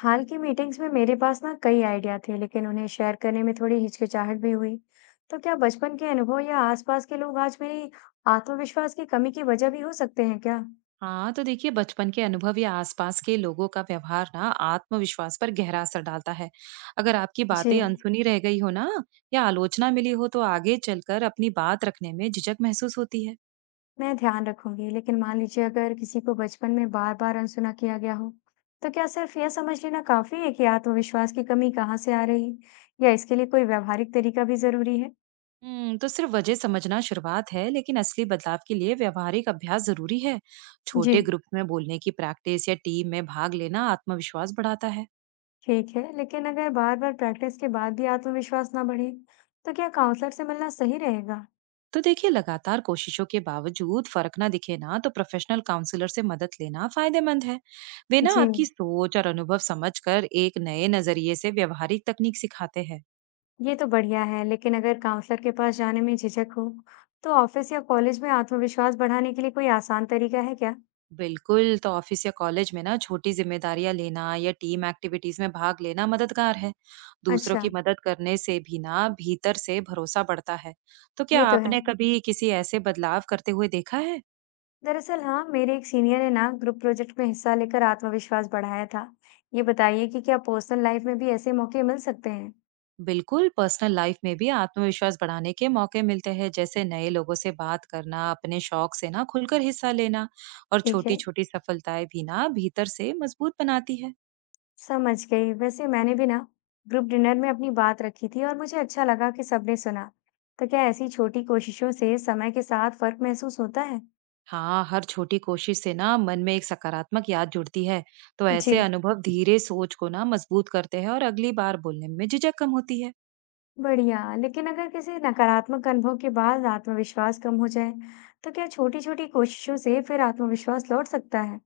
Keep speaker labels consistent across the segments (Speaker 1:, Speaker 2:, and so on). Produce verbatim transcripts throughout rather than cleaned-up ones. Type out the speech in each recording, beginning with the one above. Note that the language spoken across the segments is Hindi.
Speaker 1: हाल की मीटिंग्स में मेरे पास ना कई आइडिया थे, लेकिन उन्हें शेयर करने में थोड़ी हिचकिचाहट भी हुई। तो क्या बचपन के अनुभव या आसपास के लोग आज मेरी आत्मविश्वास की कमी की वजह भी हो सकते हैं क्या?
Speaker 2: हाँ, तो देखिए, बचपन के अनुभव या आसपास के लोगों का व्यवहार ना आत्मविश्वास पर गहरा असर डालता है। अगर आपकी
Speaker 1: जी,
Speaker 2: बातें अनसुनी रह गई हो ना, या आलोचना मिली हो, तो आगे चलकर अपनी बात रखने में झिझक महसूस होती है।
Speaker 1: मैं ध्यान रखूंगी, लेकिन मान लीजिए अगर किसी को बचपन में बार-बार अनसुना किया गया हो, तो क्या सिर्फ यह समझ लेना काफी है कि आत्मविश्वास की कमी कहाँ से आ रही है, या इसके लिए कोई व्यवहारिक तरीका भी जरूरी है?
Speaker 2: हम्म, तो सिर्फ वजह समझना शुरुआत है, लेकिन असली बदलाव के लिए व्यवहारिक अभ्यास जरूरी है।
Speaker 1: जी,
Speaker 2: छोटे ग्रुप में बोलने की प्रैक्टिस या टीम में भाग लेना आत्मविश्वास बढ़ाता है।
Speaker 1: ठीक है, लेकिन अगर बार-बार प्रैक्टिस के बाद भी आत्मविश्वास ना बढ़े, तो क्या काउंसलर से मिलना सही रहेगा?
Speaker 2: तो देखिए, लगातार कोशिशों के बावजूद फर्क ना दिखे ना, तो प्रोफेशनल काउंसलर से मदद लेना फायदेमंद है। वे ना
Speaker 1: जी,
Speaker 2: आपकी सोच और अनुभव समझकर एक नए नजरिए से व्यवहारिक तकनीक सिखाते हैं।
Speaker 1: ये तो बढ़िया है, लेकिन अगर काउंसलर के पास जाने में झिझक हो, तो ऑफिस या कॉलेज में आत्मविश्वास बढ़ाने के लिए कोई आसान तरीका है क्या?
Speaker 2: बिल्कुल, तो ऑफिस या कॉलेज में ना छोटी जिम्मेदारियां लेना या टीम एक्टिविटीज में भाग लेना मददगार है। दूसरों
Speaker 1: अच्छा,
Speaker 2: की मदद करने से भी ना भीतर से भरोसा बढ़ता है। तो क्या
Speaker 1: ये तो है।
Speaker 2: आपने कभी किसी ऐसे बदलाव करते हुए देखा है?
Speaker 1: दरअसल हाँ, मेरे एक सीनियर ने ना ग्रुप प्रोजेक्ट में हिस्सा लेकर आत्मविश्वास बढ़ाया था। ये बताइए कि क्या पर्सनल लाइफ में भी ऐसे मौके मिल सकते हैं?
Speaker 2: बिल्कुल, पर्सनल लाइफ में भी आत्मविश्वास बढ़ाने के मौके मिलते हैं, जैसे नए लोगों से बात करना, अपने शौक से ना खुलकर हिस्सा लेना, और
Speaker 1: ठीक है,
Speaker 2: छोटी-छोटी सफलताएं भी ना भीतर से मजबूत बनाती है।
Speaker 1: समझ गई। वैसे मैंने भी ना ग्रुप डिनर में अपनी बात रखी थी और मुझे अच्छा लगा कि सबने सुना। तो क्या ऐसी छोटी कोशिशों से समय के साथ फर्क महसूस होता है?
Speaker 2: हाँ, हर छोटी कोशिश से ना मन में एक सकारात्मक याद जुड़ती है, तो
Speaker 1: जी।
Speaker 2: ऐसे अनुभव धीरे सोच को ना मजबूत करते हैं और अगली बार बोलने में झिझक कम होती है।
Speaker 1: बढ़िया। लेकिन अगर किसी नकारात्मक अनुभव के बाद आत्मविश्वास कम हो जाए, तो क्या छोटी-छोटी कोशिशों से फिर आत्मविश्वास लौट सकता है?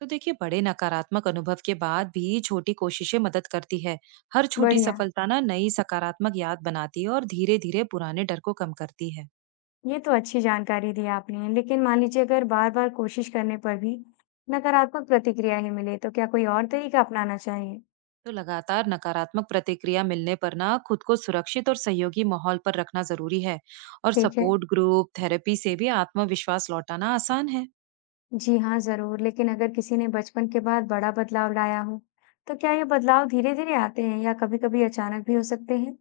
Speaker 2: तो देखिए, बड़े नकारात्मक अनुभव के बाद भी छोटी कोशिशें मदद करती है। हर छोटी
Speaker 1: बढ़िया।
Speaker 2: सफलता ना नई सकारात्मक याद बनाती है और धीरे-धीरे पुराने डर को कम करती है।
Speaker 1: ये तो अच्छी जानकारी दी आपने। लेकिन मान लीजिए अगर बार-बार कोशिश करने पर भी नकारात्मक प्रतिक्रिया ही मिले, तो क्या कोई और तरीका अपनाना चाहिए?
Speaker 2: तो लगातार नकारात्मक प्रतिक्रिया मिलने पर ना खुद को सुरक्षित और सहयोगी माहौल पर रखना जरूरी है, और
Speaker 1: ठीक है।
Speaker 2: सपोर्ट ग्रुप थेरेपी से भी आत्मविश्वास लौटाना आसान है।
Speaker 1: जी हाँ, ज़रूर। लेकिन अगर किसी ने बचपन के बाद बड़ा बदलाव लाया हो, तो क्या ये बदलाव धीरे-धीरे आते हैं या कभी-कभी अचानक भी हो सकते हैं?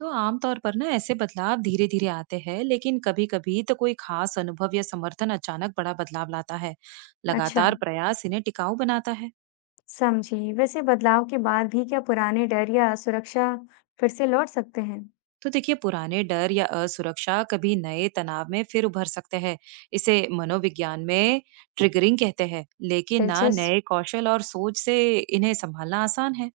Speaker 2: तो आमतौर पर ना ऐसे बदलाव धीरे धीरे आते हैं, लेकिन कभी कभी तो कोई खास अनुभव या समर्थन अचानक बड़ा बदलाव लाता है।
Speaker 1: अच्छा।
Speaker 2: लगातार प्रयास इन्हें टिकाऊ बनाता है।
Speaker 1: समझी। वैसे बदलाव के बाद भी क्या पुराने डर या सुरक्षा फिर से लौट सकते हैं?
Speaker 2: तो देखिए, पुराने डर या असुरक्षा कभी नए तनाव में फिर उभर सकते हैं। इसे मनोविज्ञान में ट्रिगरिंग कहते हैं, लेकिन ना
Speaker 1: दिलचस्प,
Speaker 2: नए कौशल और सोच से इन्हें संभालना आसान है।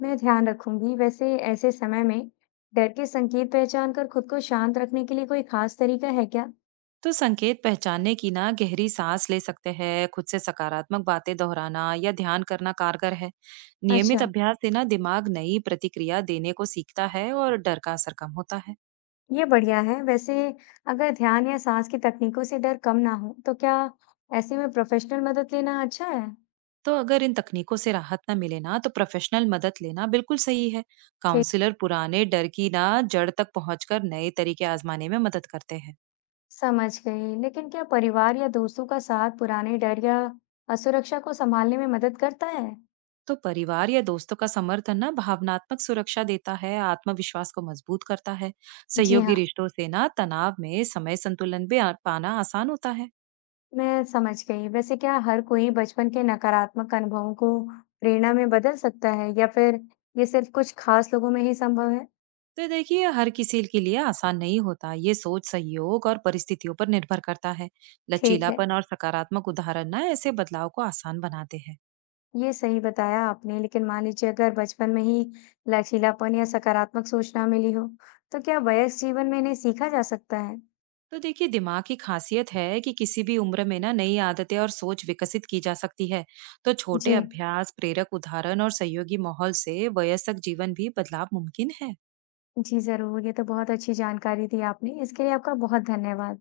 Speaker 1: मैं ध्यान रखूंगी। वैसे ऐसे समय में डर के संकेत पहचान कर खुद को शांत रखने के लिए कोई खास तरीका है क्या?
Speaker 2: तो संकेत पहचानने की ना गहरी सांस ले सकते हैं, खुद से सकारात्मक बातें दोहराना या ध्यान करना कारगर है। नियमित
Speaker 1: अच्छा,
Speaker 2: अभ्यास से ना दिमाग नई प्रतिक्रिया देने को सीखता है और डर का असर कम होता है।
Speaker 1: ये बढ़िया है। वैसे अगर ध्यान या सांस की तकनीकों से डर कम ना हो, तो क्या ऐसे में प्रोफेशनल मदद लेना अच्छा है?
Speaker 2: तो अगर इन तकनीकों से राहत ना मिले ना, तो प्रोफेशनल मदद लेना बिल्कुल सही है।
Speaker 1: ठीक,
Speaker 2: काउंसलर पुराने डर की ना जड़ तक पहुंचकर नए तरीके आजमाने में मदद करते हैं।
Speaker 1: समझ गई। लेकिन क्या परिवार या दोस्तों का साथ पुराने डर या असुरक्षा को संभालने में मदद करता है?
Speaker 2: तो परिवार या दोस्तों का समर्थन ना भावनात्मक सुरक्षा देता है, आत्मविश्वास को मजबूत करता है।
Speaker 1: जी
Speaker 2: सहयोगी
Speaker 1: हाँ।
Speaker 2: रिश्तों से ना तनाव में समय संतुलन भी आ- पाना आसान होता है।
Speaker 1: मैं समझ गई। वैसे क्या हर कोई बचपन के नकारात्मक अनुभवों को प्रेरणा में बदल सकता है या फिर ये सिर्फ कुछ खास लोगों में ही संभव है?
Speaker 2: तो देखिए, हर किसी के लिए आसान नहीं होता, ये सोच सहयोग और परिस्थितियों पर निर्भर करता है।
Speaker 1: ठीक है,
Speaker 2: लचीलापन और सकारात्मक उदाहरण ना ऐसे बदलाव को आसान बनाते हैं।
Speaker 1: ये सही बताया आपने। लेकिन मान लीजिए अगर बचपन में ही लचीलापन या सकारात्मक सोच ना मिली हो, तो क्या वयस्क जीवन में इन्हें सीखा जा सकता है?
Speaker 2: तो देखिए, दिमाग की खासियत है कि किसी भी उम्र में ना नई आदतें और सोच विकसित की जा सकती है। तो
Speaker 1: जी,
Speaker 2: छोटे अभ्यास, प्रेरक उदाहरण और सहयोगी माहौल से वयस्क जीवन भी बदलाव मुमकिन है।
Speaker 1: जी ज़रूर। ये तो बहुत अच्छी जानकारी दी आपने। इसके लिए आपका बहुत धन्यवाद।